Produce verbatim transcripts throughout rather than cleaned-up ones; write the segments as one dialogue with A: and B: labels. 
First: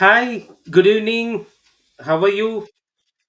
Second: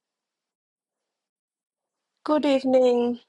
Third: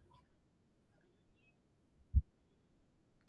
A: Hi, good evening. How are
B: Good
A: you?
B: evening.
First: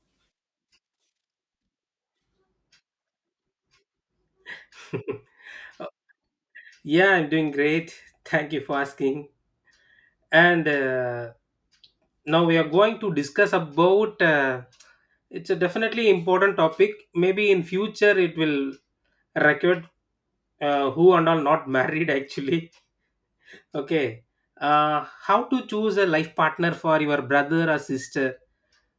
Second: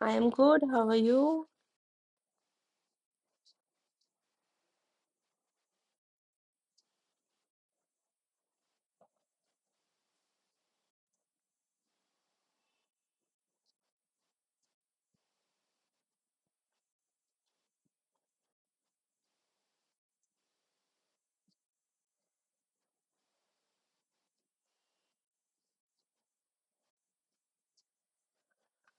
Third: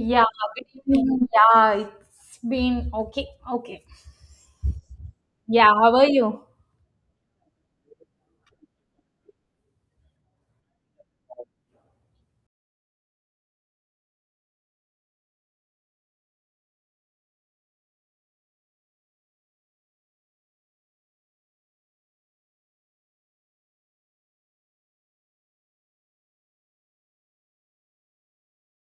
B: I am good.
C: good
B: How are
C: evening.
B: you?
C: Yeah, it's been okay. Okay. Yeah, how are you?
A: Yeah, I'm doing great. Thank you for asking. And uh, Now we are going to discuss about uh, it's a definitely important topic. Maybe in future it will record uh, who and all not married actually. Okay. Uh, how to choose a life partner for your brother or sister?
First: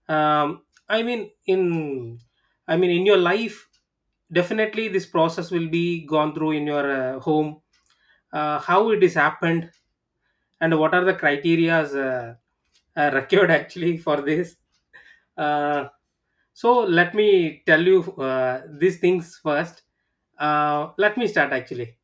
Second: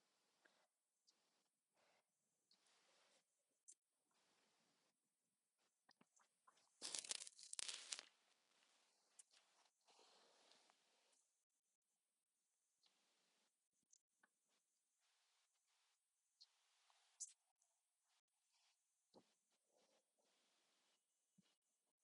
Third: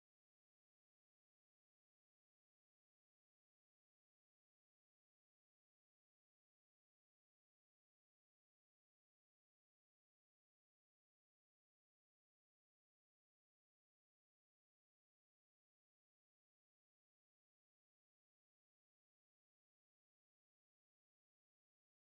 A: Um, I mean, in I mean, in your life, definitely this process will be gone through in your uh, home. Uh, how it is happened, and what are the criterias uh, uh, required actually for this? Uh, so let me tell you uh, these things first. Uh, let me start actually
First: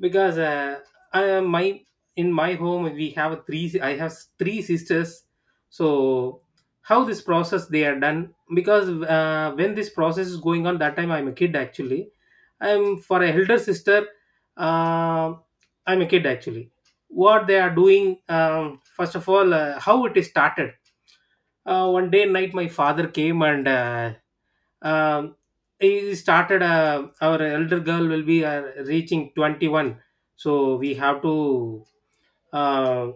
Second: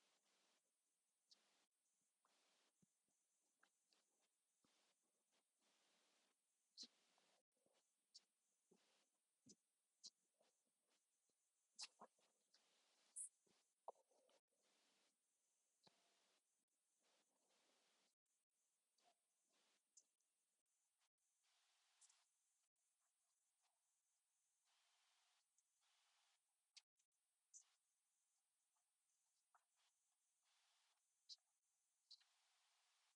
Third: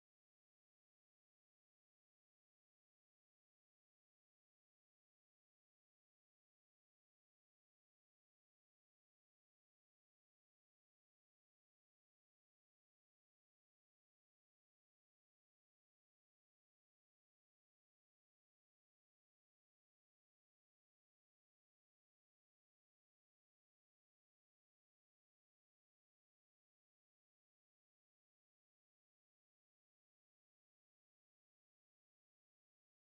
A: because uh, I, uh, my in my home we have three I have three sisters. So how this process they are done, because uh, when this process is going on that time I'm a kid actually. I'm for a elder sister. uh, I'm a kid actually. What they are doing? Um, first of all, uh, how it is started. Uh, one day night my father came and uh, um, he started, uh, our elder girl will be uh, reaching twenty-one, so we have to uh,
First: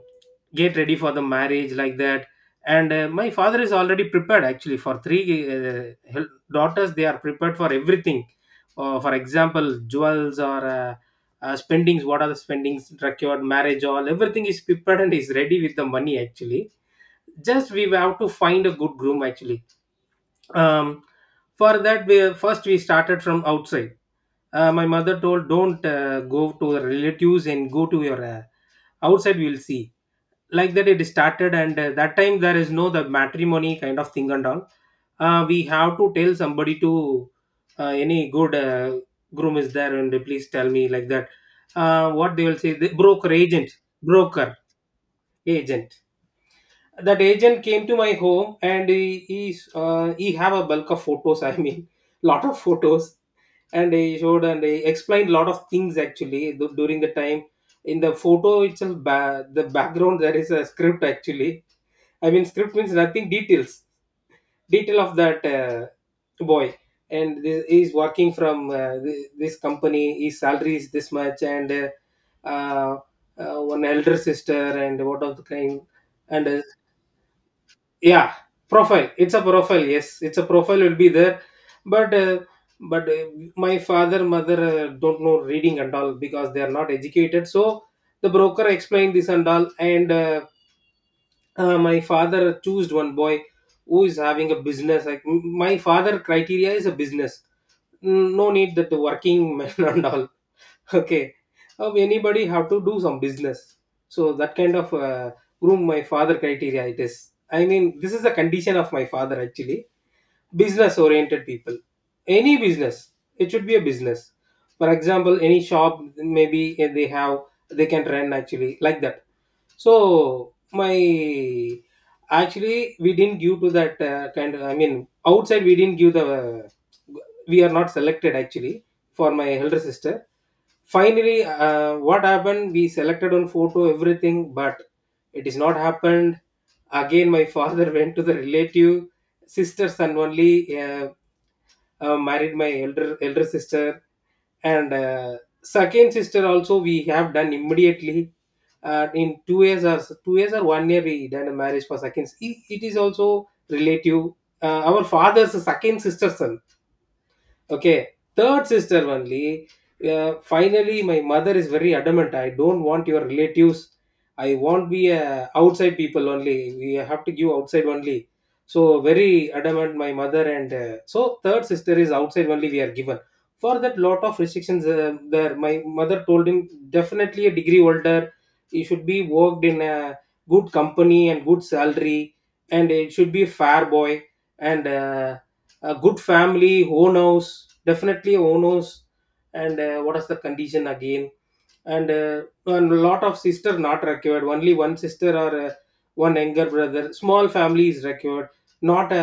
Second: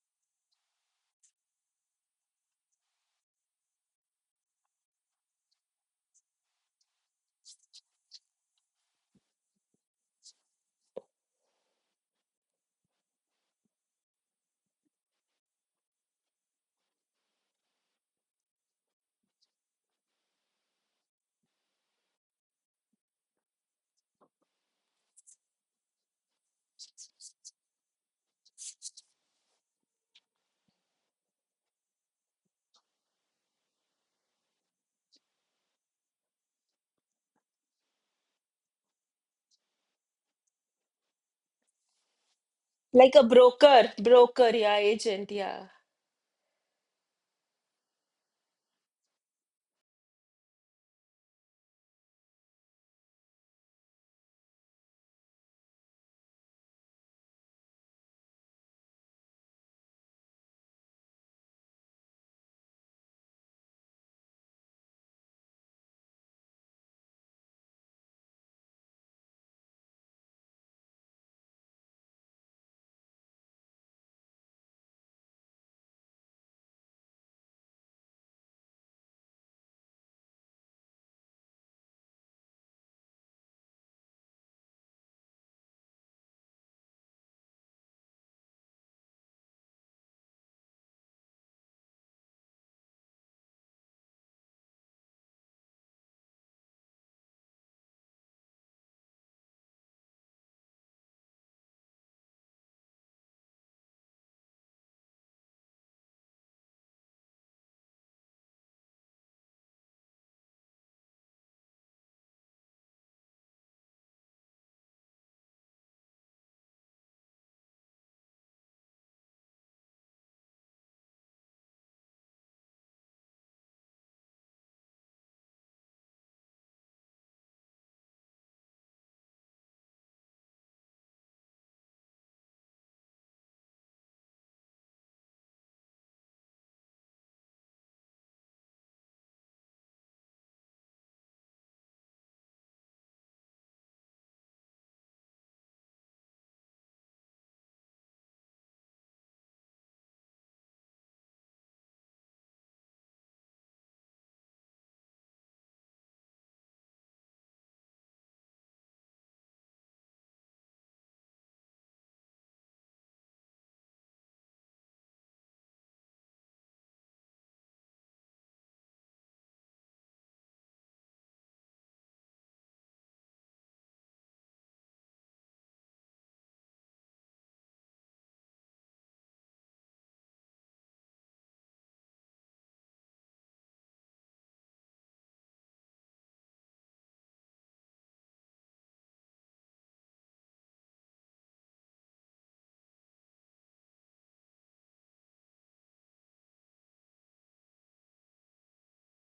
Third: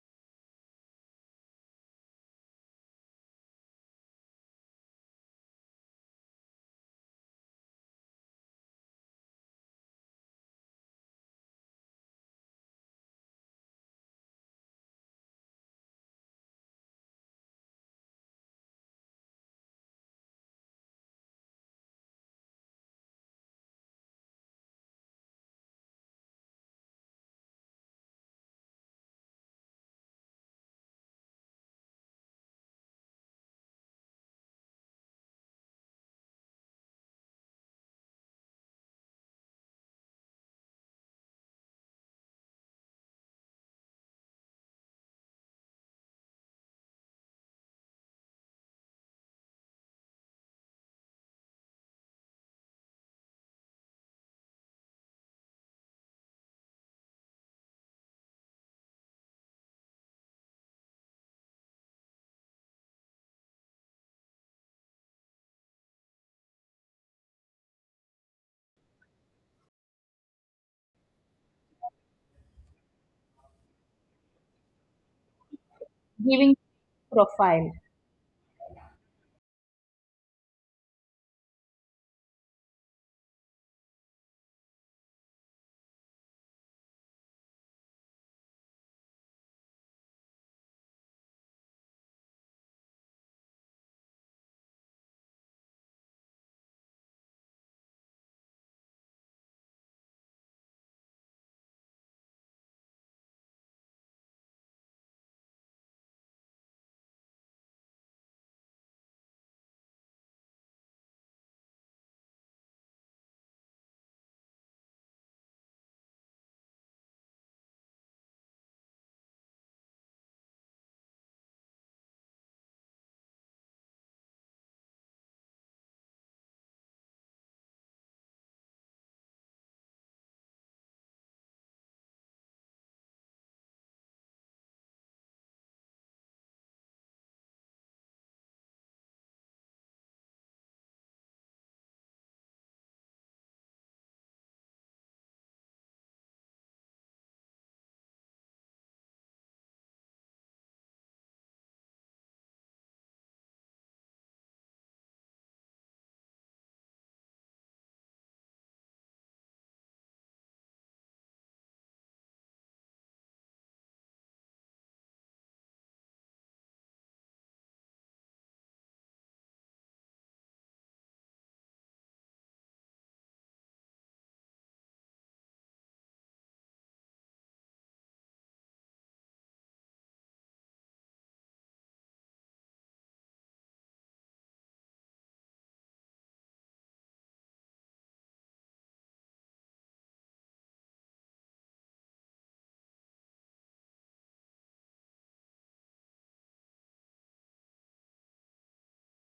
A: get ready for the marriage, like that. And uh, my father is already prepared actually for three uh, hel- daughters. They are prepared for everything, uh, for example jewels or uh, uh, spendings. What are the spendings required marriage all, everything is prepared and is ready with the money actually. Just we have to find a good groom actually. um, for that we first we started from outside. Uh, my mother told, don't uh, go to the relatives and go to your uh, outside, we will see. Like that it started. And uh, that time there is no the matrimony kind of thing and all. Uh, we have to tell somebody to, uh, any good uh, groom is there and they please tell me, like that. Uh, what they will say, the
B: Like a
A: broker agent,
B: broker, broker,
A: broker
B: yeah, agent, yeah.
A: agent. That agent came to my home and he he, uh, he have a bulk of photos, I mean lot of photos. And he showed and he explained lot of things actually du- during the time. In the photo itself ba- the background there is a script actually. I mean script means nothing, details. Detail of that uh, boy, and this, he's working from uh, thi- this company, his salary is this much and uh, uh, uh, one elder sister and what of the kind. And
C: Giving
A: uh,
C: profile.
A: yeah, profile. It's a profile, yes, it's a profile will be there. But uh, but uh, my father mother uh, don't know reading and all, because they are not educated. So the broker explained this and all. And uh, uh, my father chose one boy who is having a business. Like m- my father criteria is a business. Mm, no need that working man and all. Okay, of anybody have to do some business. So that kind of uh, groom, my father criteria it is. I mean, this is the condition of my father actually. Business oriented people, any business, it should be a business. For example, any shop, maybe if they have, they can run actually, like that. So my, actually we didn't give to that uh, kind of, I mean, outside we didn't give the, we are not selected actually for my elder sister. Finally uh, what happened, we selected on photo everything but it is not happened. Again my father went to the relative. Sister, son only uh, uh, married my elder elder sister. And uh, second sister also we have done immediately. Uh, in two years or two years or one year we done a marriage for second. It, it is also relative. Uh, our father's second sister son. Okay, third sister only. Uh, finally, my mother is very adamant. I don't want your relatives. I want be uh, outside people only. We have to give outside only. So very adamant, my mother. And uh, so third sister is outside only. We are given for that lot of restrictions. Uh, there, my mother told him, definitely a degree older. He should be worked in a good company and good salary, and it should be fair boy and. Uh, a good family owners, definitely owners. And uh, what is the condition again, and uh, and a lot of sister not required, only one sister or uh, one younger brother, small family is required. Not a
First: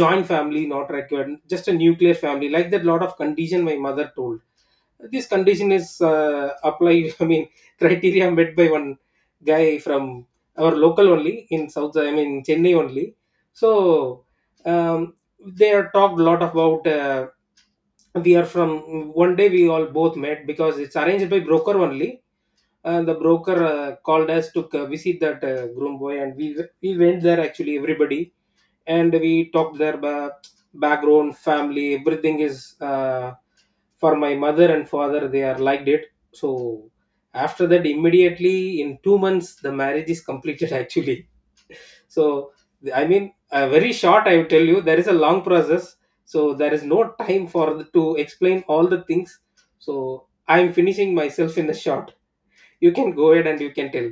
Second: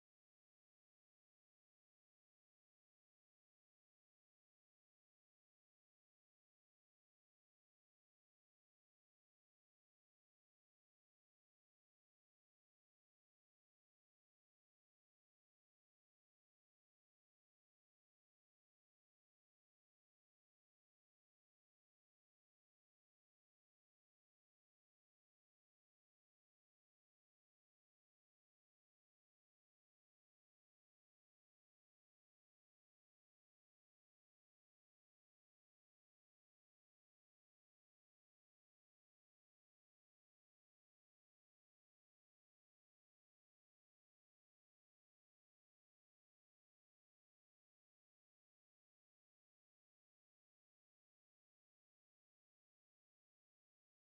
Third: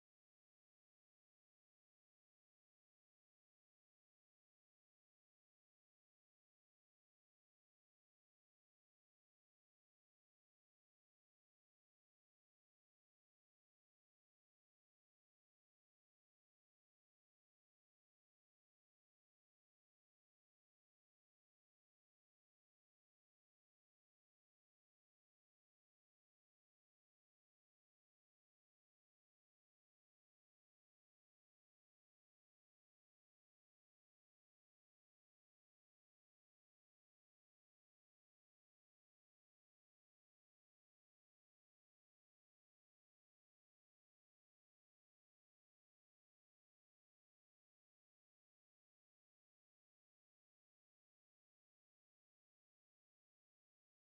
A: joint family, not required, just a nuclear family, like that lot of condition my mother told. This condition is uh, applied I mean, criteria met by one guy from our local only, in south, I mean Chennai only. So um, they are talked a lot about uh, we are from, one day we all both met, because it's arranged by broker only. And the broker uh, called us to uh, visit that uh, groom boy, and we we went there actually, everybody. And we talked their ba- background, family, everything is uh, for my mother and father, they are liked it. So after that immediately in two months the marriage is completed actually. So I mean uh, very short I will tell you, there is a long process. So there is no time for the, to explain all the things. So I am finishing myself in the short. You can go ahead and you can tell,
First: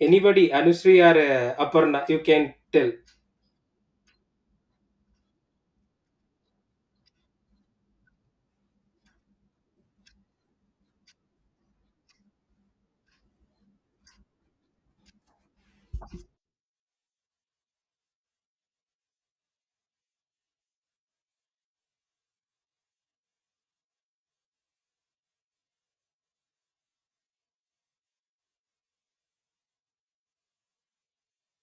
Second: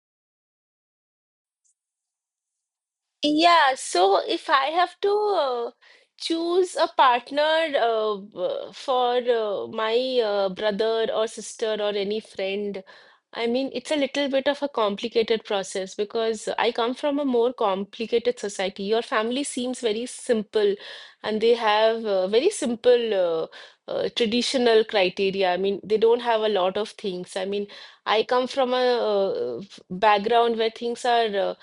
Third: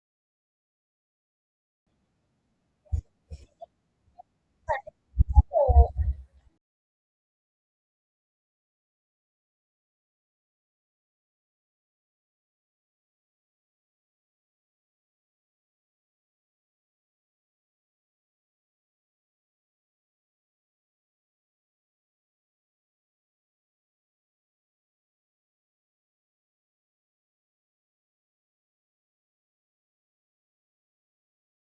A: anybody Anusri or uh, Aparna, you can tell.
B: Yeah, so if I have to uh, choose a partner uh, b- for uh, my uh, brother or sister or any friend, I mean, it's a little bit of a complicated process because I come from a more complicated society. Your family seems very simple and they have uh, very simple uh, uh, traditional criteria. I mean, they don't have a lot of things. I mean, I come from a uh, f- background where things are. uh,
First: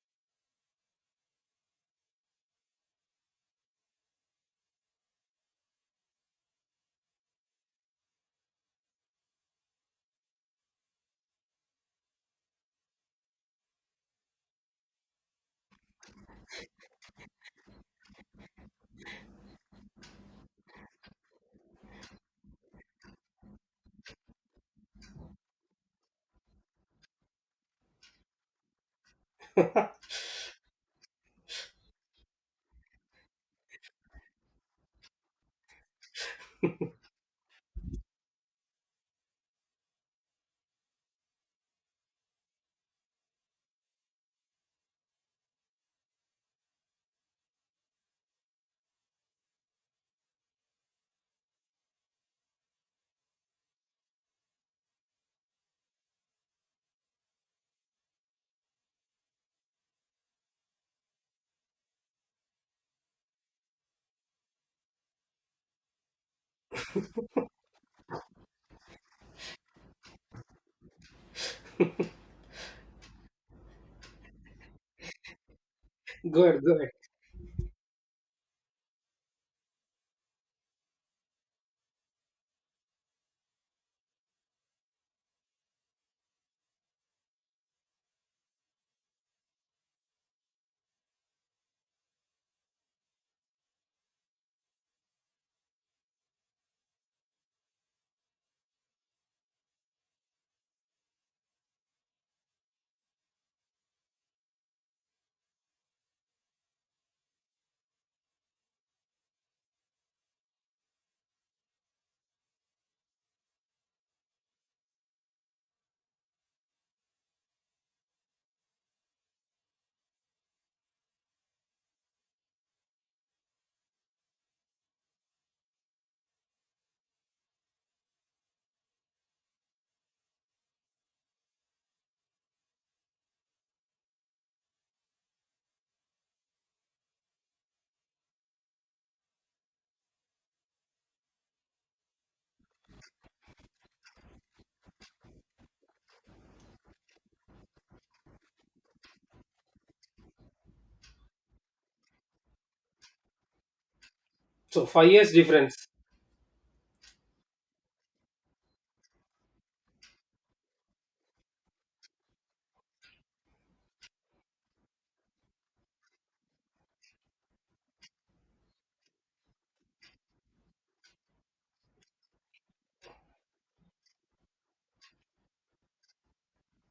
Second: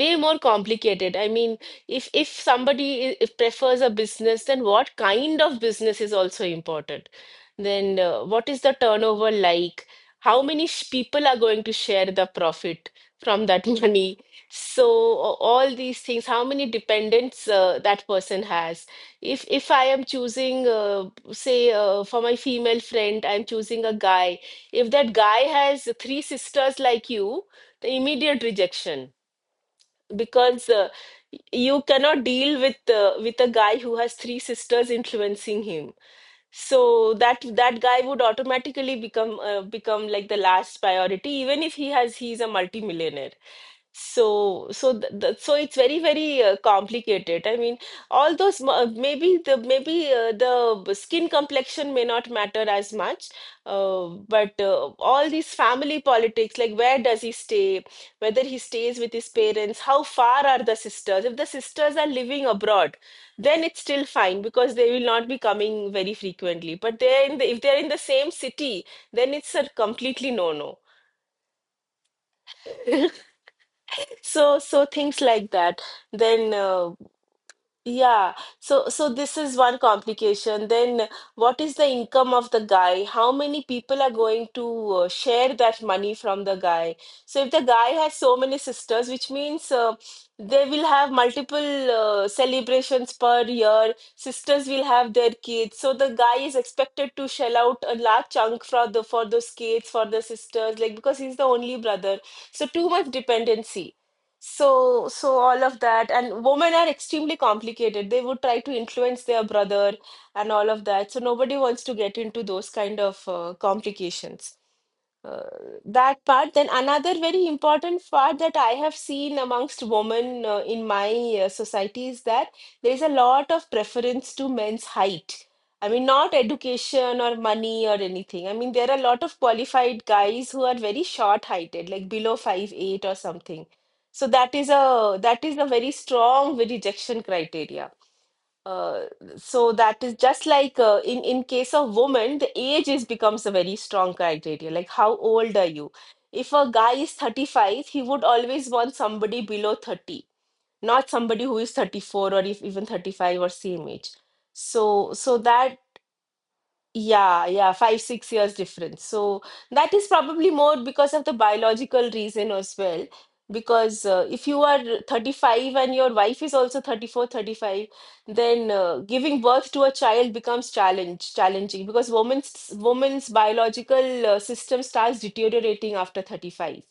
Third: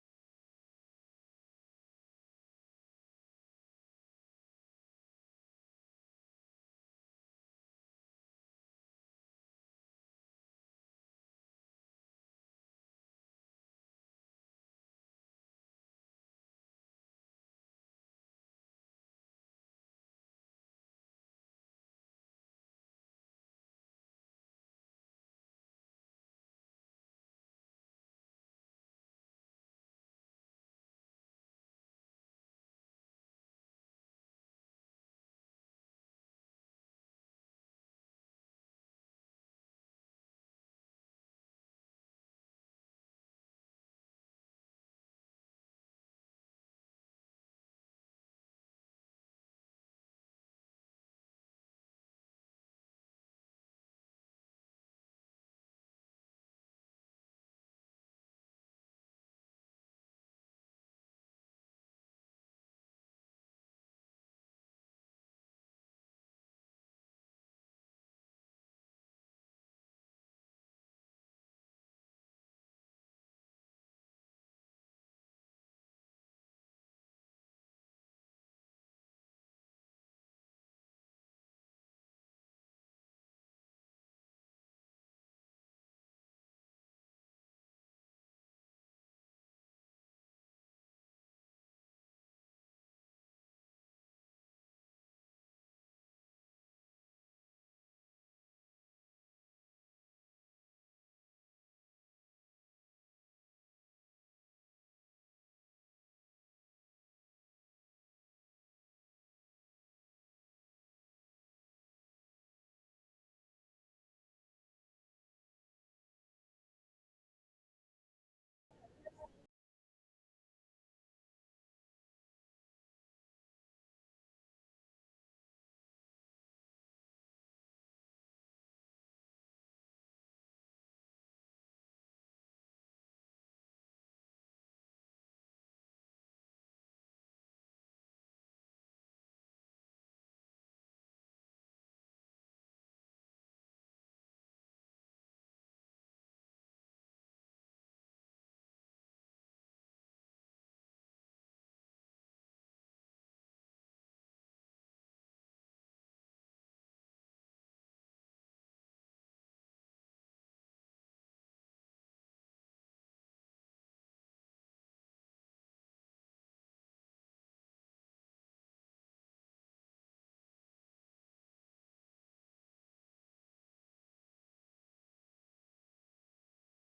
B: way more complicated. I mean, if if somebody i- if prefers a business, then what kind of business is also important? Then uh, what is the turnover like? How many sh people are going to share the profit from that money? So a- all these things, how many dependents uh, that person has? If if I am choosing, uh, say, uh, for my female friend, I'm choosing a guy. If that guy has three sisters like you, the immediate rejection because uh, you cannot deal with uh, with a guy who has three sisters influencing him so that that guy would automatically become uh, become like the last priority even if he has he's a multimillionaire. So, so th th so it's very, very uh, complicated. I mean, all those m- uh, maybe the maybe uh, the b- skin complexion may not matter as much, uh, but uh, all these family politics, like where does he stay, whether he stays with his parents, how far are the sisters? If the sisters are living abroad, then it's still fine because they will not be coming very frequently. But they're in the, if they're in the same city, then it's a completely no-no. So so things like that, then
A: Good, good.
B: uh, yeah, so so this is one complication. Then what is the income of the guy? How many people are going to uh, share that money from the guy? So if the guy has so many sisters, which means uh, they will have multiple uh, celebrations per year, sisters will have their kids, so the guy is expected to shell out a large chunk for the for those kids, for the sisters, like because he's the only brother. So too much dependency. So, so all of that, and women are extremely complicated. They would try to influence their brother and all of that. So nobody wants to get into those kind of uh, complications, uh, that part. Then another very important part that I have seen amongst women uh, in my uh, society is that there is a lot of preference to men's height. I mean, not education or money or anything. I mean, there are a lot of qualified guys who are very short-heighted, like below five eight or something. So that is a that is a very strong rejection criteria. Uh, so that is just like uh, in in case of women, the age is becomes a very strong criteria. Like how old are you? If a guy is thirty-five, he would always want somebody below thirty, not somebody who is thirty-four or if even thirty-five or same age.
A: So five
B: So
A: years
B: so that
A: difference.
B: yeah, yeah, five, six years difference. So that is probably more because of the biological reason as well. Because uh, if you are thirty-five and your wife is also thirty four, thirty five, then uh, giving birth to a child becomes challenge challenging because women's women's biological uh, system starts deteriorating after thirty-five.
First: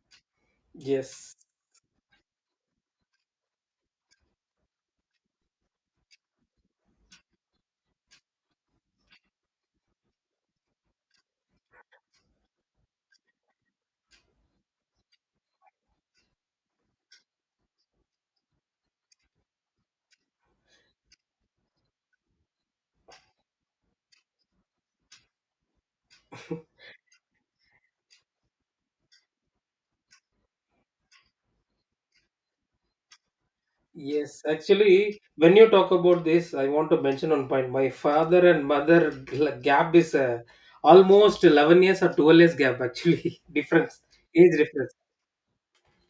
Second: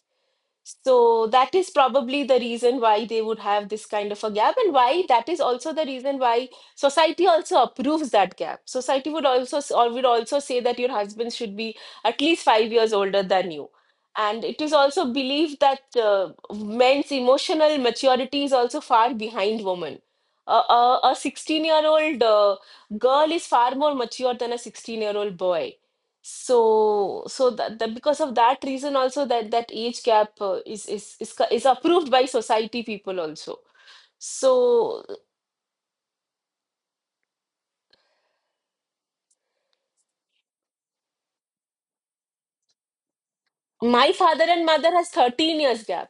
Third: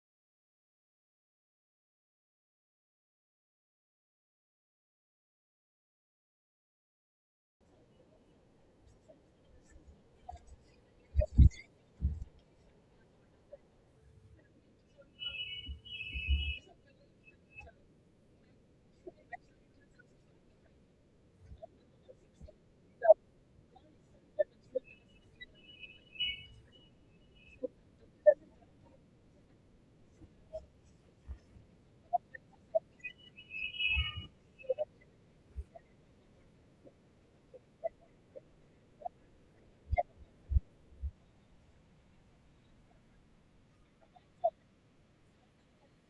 B: So
A: Yes,
B: that is probably the reason why they would have this kind of a gap, and why that is also the reason why society also approves that gap. Society would also s- or would also say that your husband should be at least five years older than you. And it is also believed that uh, men's emotional maturity is also far behind women. A, a, a sixteen year old uh, girl is far more mature than a sixteen year old boy. So, so that, that because of that reason also that that age gap uh, is is is co- is approved by society people also.
A: yes.
B: So
A: Actually, when you talk about this, I want to mention one point. My father and mother gl- gap is uh, almost eleven years or twelve years gap. Actually, difference,
B: my father
A: age
B: and mother
A: difference.
B: has thirteen years gap.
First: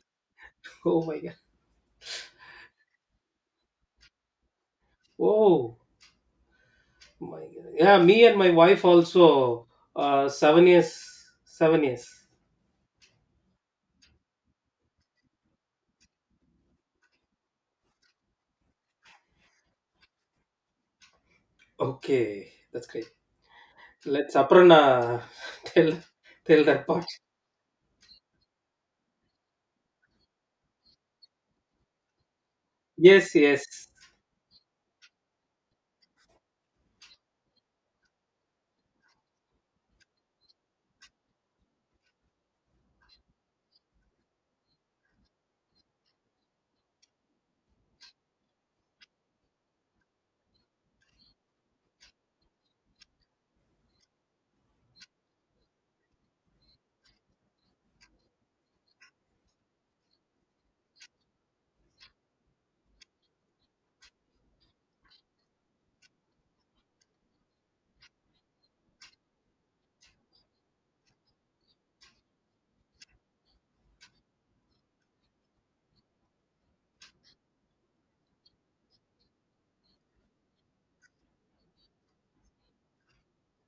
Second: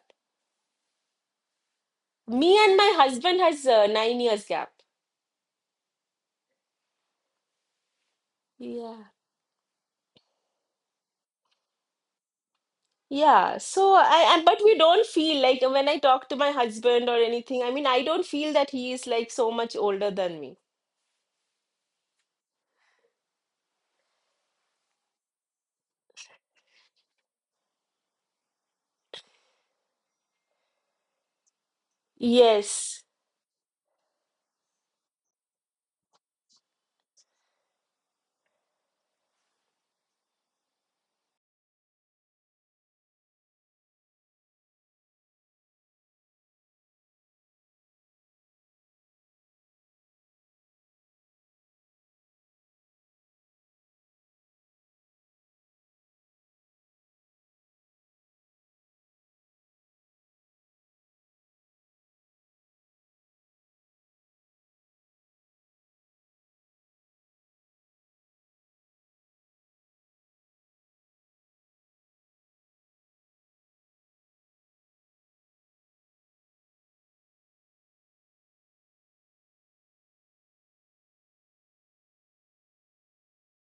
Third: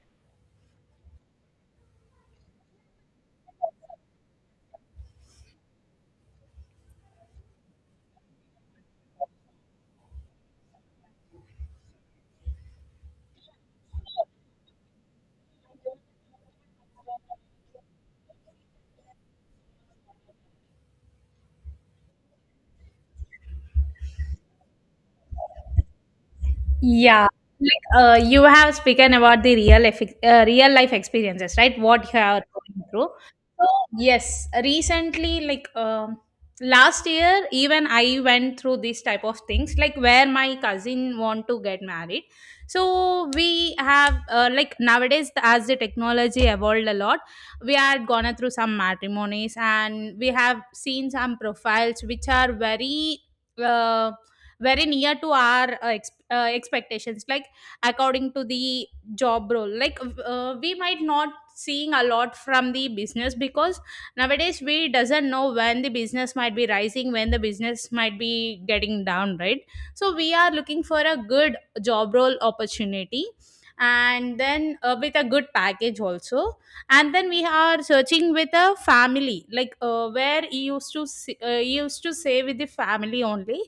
A: Oh my god.
B: Me and my husband has uh, nine years gap.
A: Oh my god. Yeah, me and my wife
B: Yeah.
A: also uh, seven years. Seven years.
B: Yeah. So I, I but we don't feel like when I talk to my husband or anything, I mean I don't feel that he is like so much older than me.
A: Okay, that's great. Let's Aparna tell tell that part.
C: Yeah. Like uh, you have spoken about the real effi- uh, real life experiences, right? What you are going
B: Yes.
C: through.
A: Yes, yes.
C: So yes, recently, like um, last year, even I went through this type of things, like where my cousin want to get married. So we have uh, nowadays as the technology lot, we had gone through some matrimonies, and we have seen some profiles which are very uh, very near to our uh, ex- uh, expectations, like according to the job role. Like uh, we might not seeing a lot from the business, because nowadays we doesn't know when the business might be rising, when the business might be getting down, right? So we are looking for a good job role opportunity, and then uh, with a good package also. And then we are searching with a family, like uh, where he used to s- uh, he used to say with the family only.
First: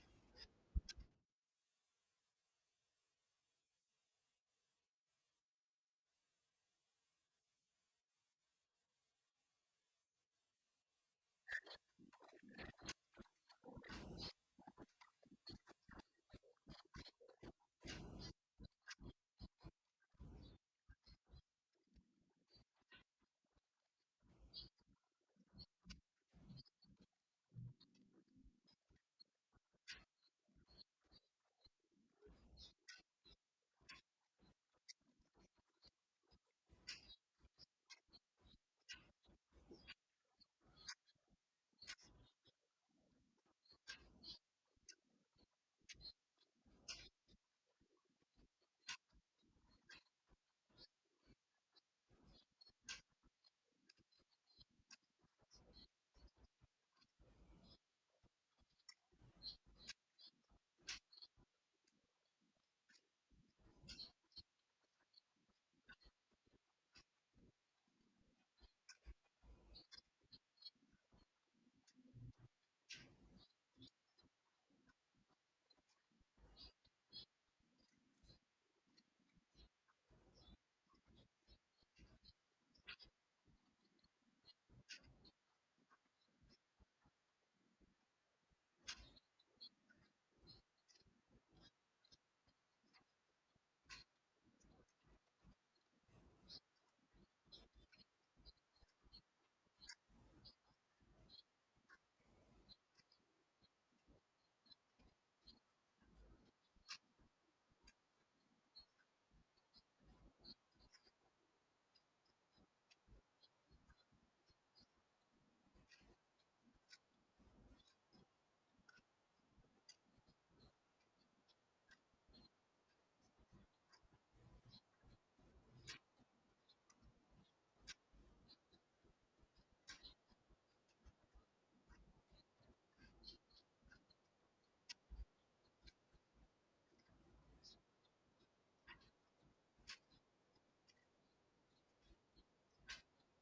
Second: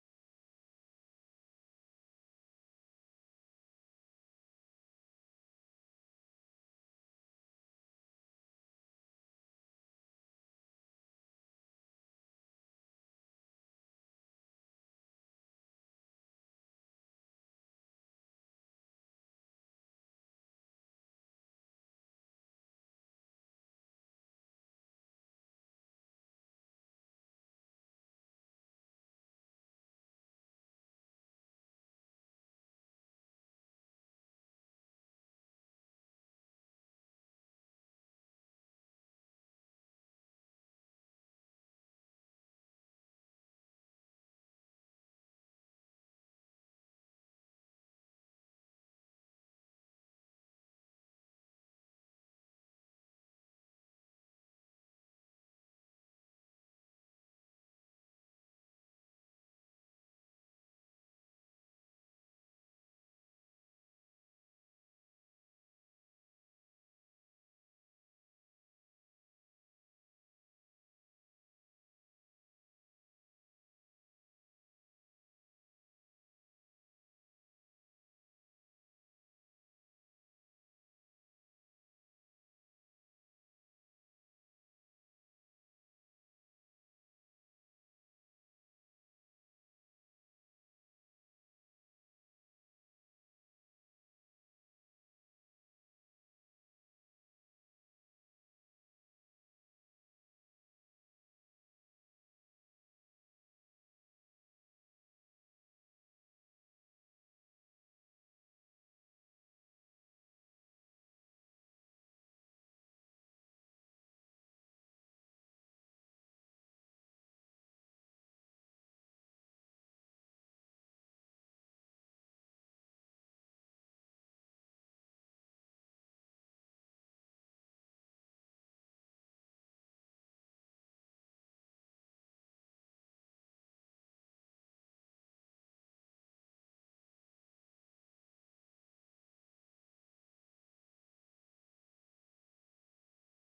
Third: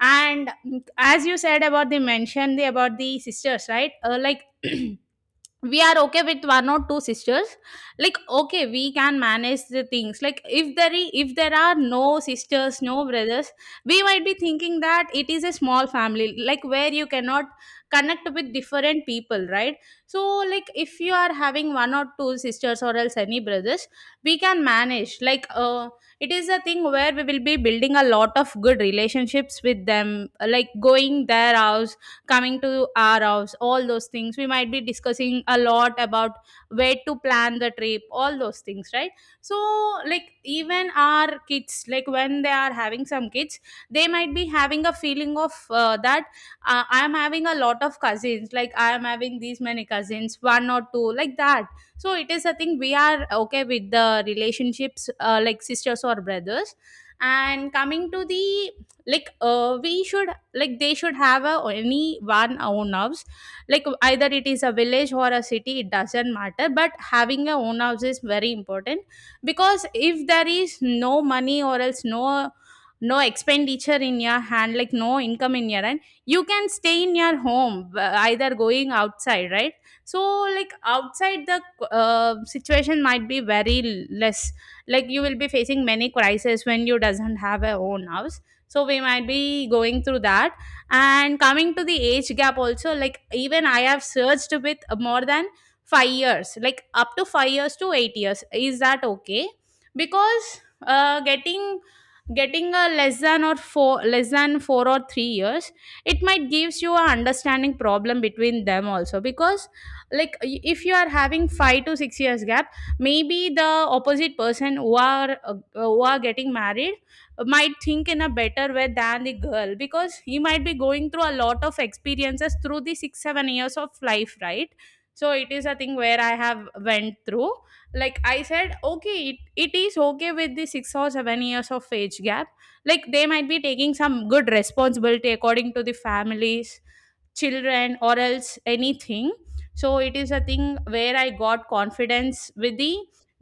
C: And mm, as you said about the mention the about the sisters, right? uh, like we are okay with one or two sisters. Like okay, we can manage the things. Like if there is, if there are no sisters, no brothers, we might be thinking that it is a small family, like where you cannot connect with different people, right? So like if you are having one or two sisters or else any brothers, we can manage. Like uh it is a thing where we will be building a lot of good relationships with them, like going their house, coming to our house. All those things, we might be discussing a lot about where to plan the trip, all those things, right? So, like even our kids, like when they are having some kids, they might be having a feeling of uh, that uh, I am having a lot of cousins, like I am having these many cousins, one or two, like that. So it is a thing, we are okay with the relationships uh, like sisters or brothers. And coming to the, like uh, we should, like they should have a any one own house. Like either it is a village or a city, it doesn't matter, but having a own house is very important. Because if there is no money, or else no no expenditure in your hand, like no income in your hand, you can stay in your home, uh, either going outside, right? So like outside the uh, situation might be very less. Like you will be facing many crises when you doesn't have a own house, so we might be going through that. And coming to the age gap also, like even I have searched with more than five years, like up to five years to eight years. Is that okay? Because uh, getting getting a less than or four less than four or three years, it might gives you a understanding problem between them also. Because like y- if you are having five to six years gap, maybe the opposite person who are uh, who are getting married might think in a better way than the girl, because he might be going through a lot of experiences through the six seven years of life, right? So it is a thing where I have went through. Like I said okay, it, it is okay with the six or seven years of age gap. Like they might be taking some good responsibility according to the families, children or else anything. So it is a thing where I got confidence with the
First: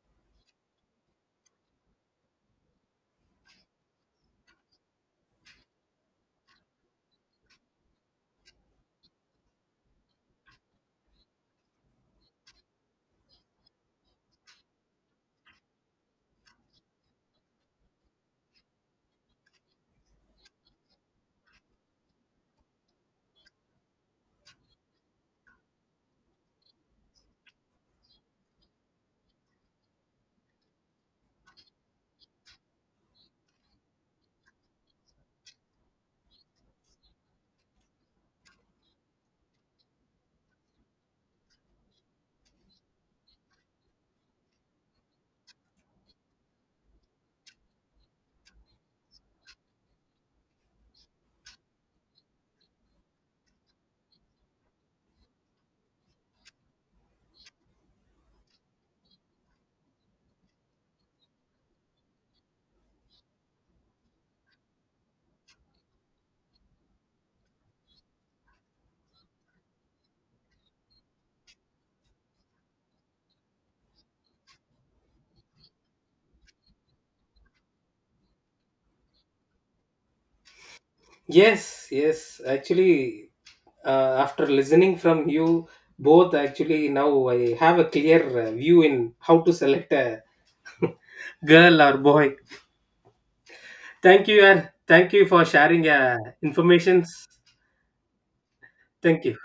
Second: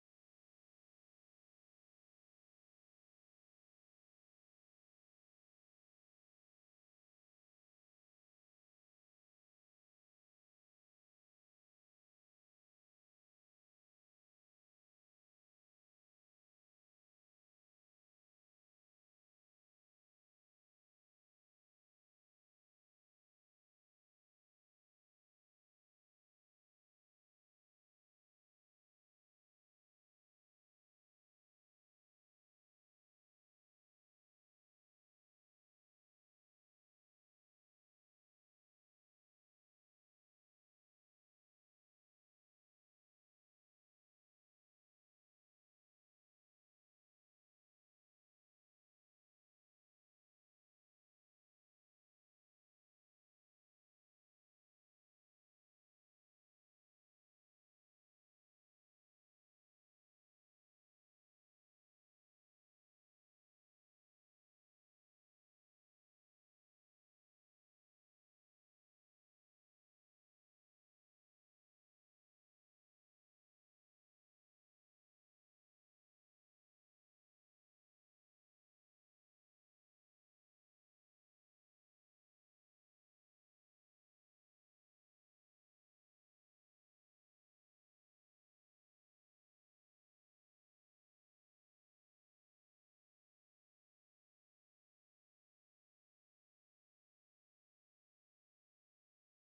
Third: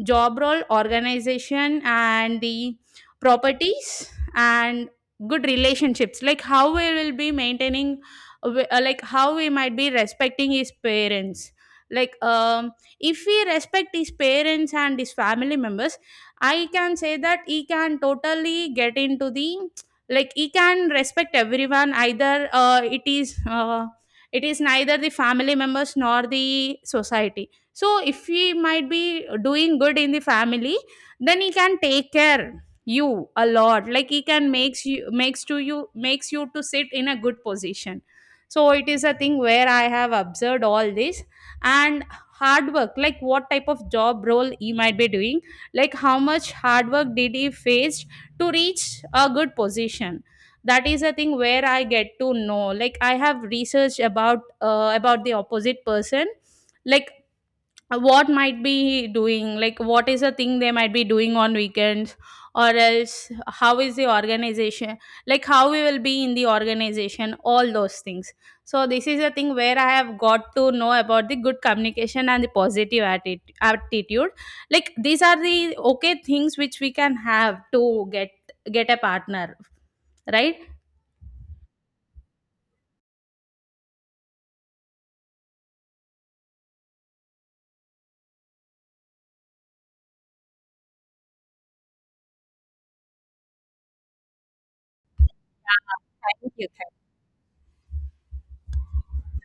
C: job role, organization, and the properties, and good relationships, like how we will be maintaining. wi- uh, like how we might be respecting his parents. Like um if we respect his parents and his family members, I can say that he can totally get into the, like he can respect everyone, either uh, it is uh, it is neither the family members nor the society. So if he might be doing good in the family, then he can take care you a lot, like he can makes you makes to you makes you to sit in a good position. So it is a thing where I have observed all this. And hard work, like what type of job role he might be doing, like how much hard work did he face to reach a good position. That is a thing where I get to know, like I have researched about uh, about the opposite person. Like uh, what might be doing, like what is the thing they might be doing on weekends, or else how is the organization, like how we will be in the organization, all those things. So this is a thing where I have got to know about the good communication and the positive atti- attitude. Like these are the okay things which we can have to get get a partner, right?
A: Yes, yes. Actually, uh, after listening from you both, actually now I have a clear uh, view in how to select a girl or boy. Thank you, and thank you for sharing uh,
C: Thank you.
A: informations. Thank you.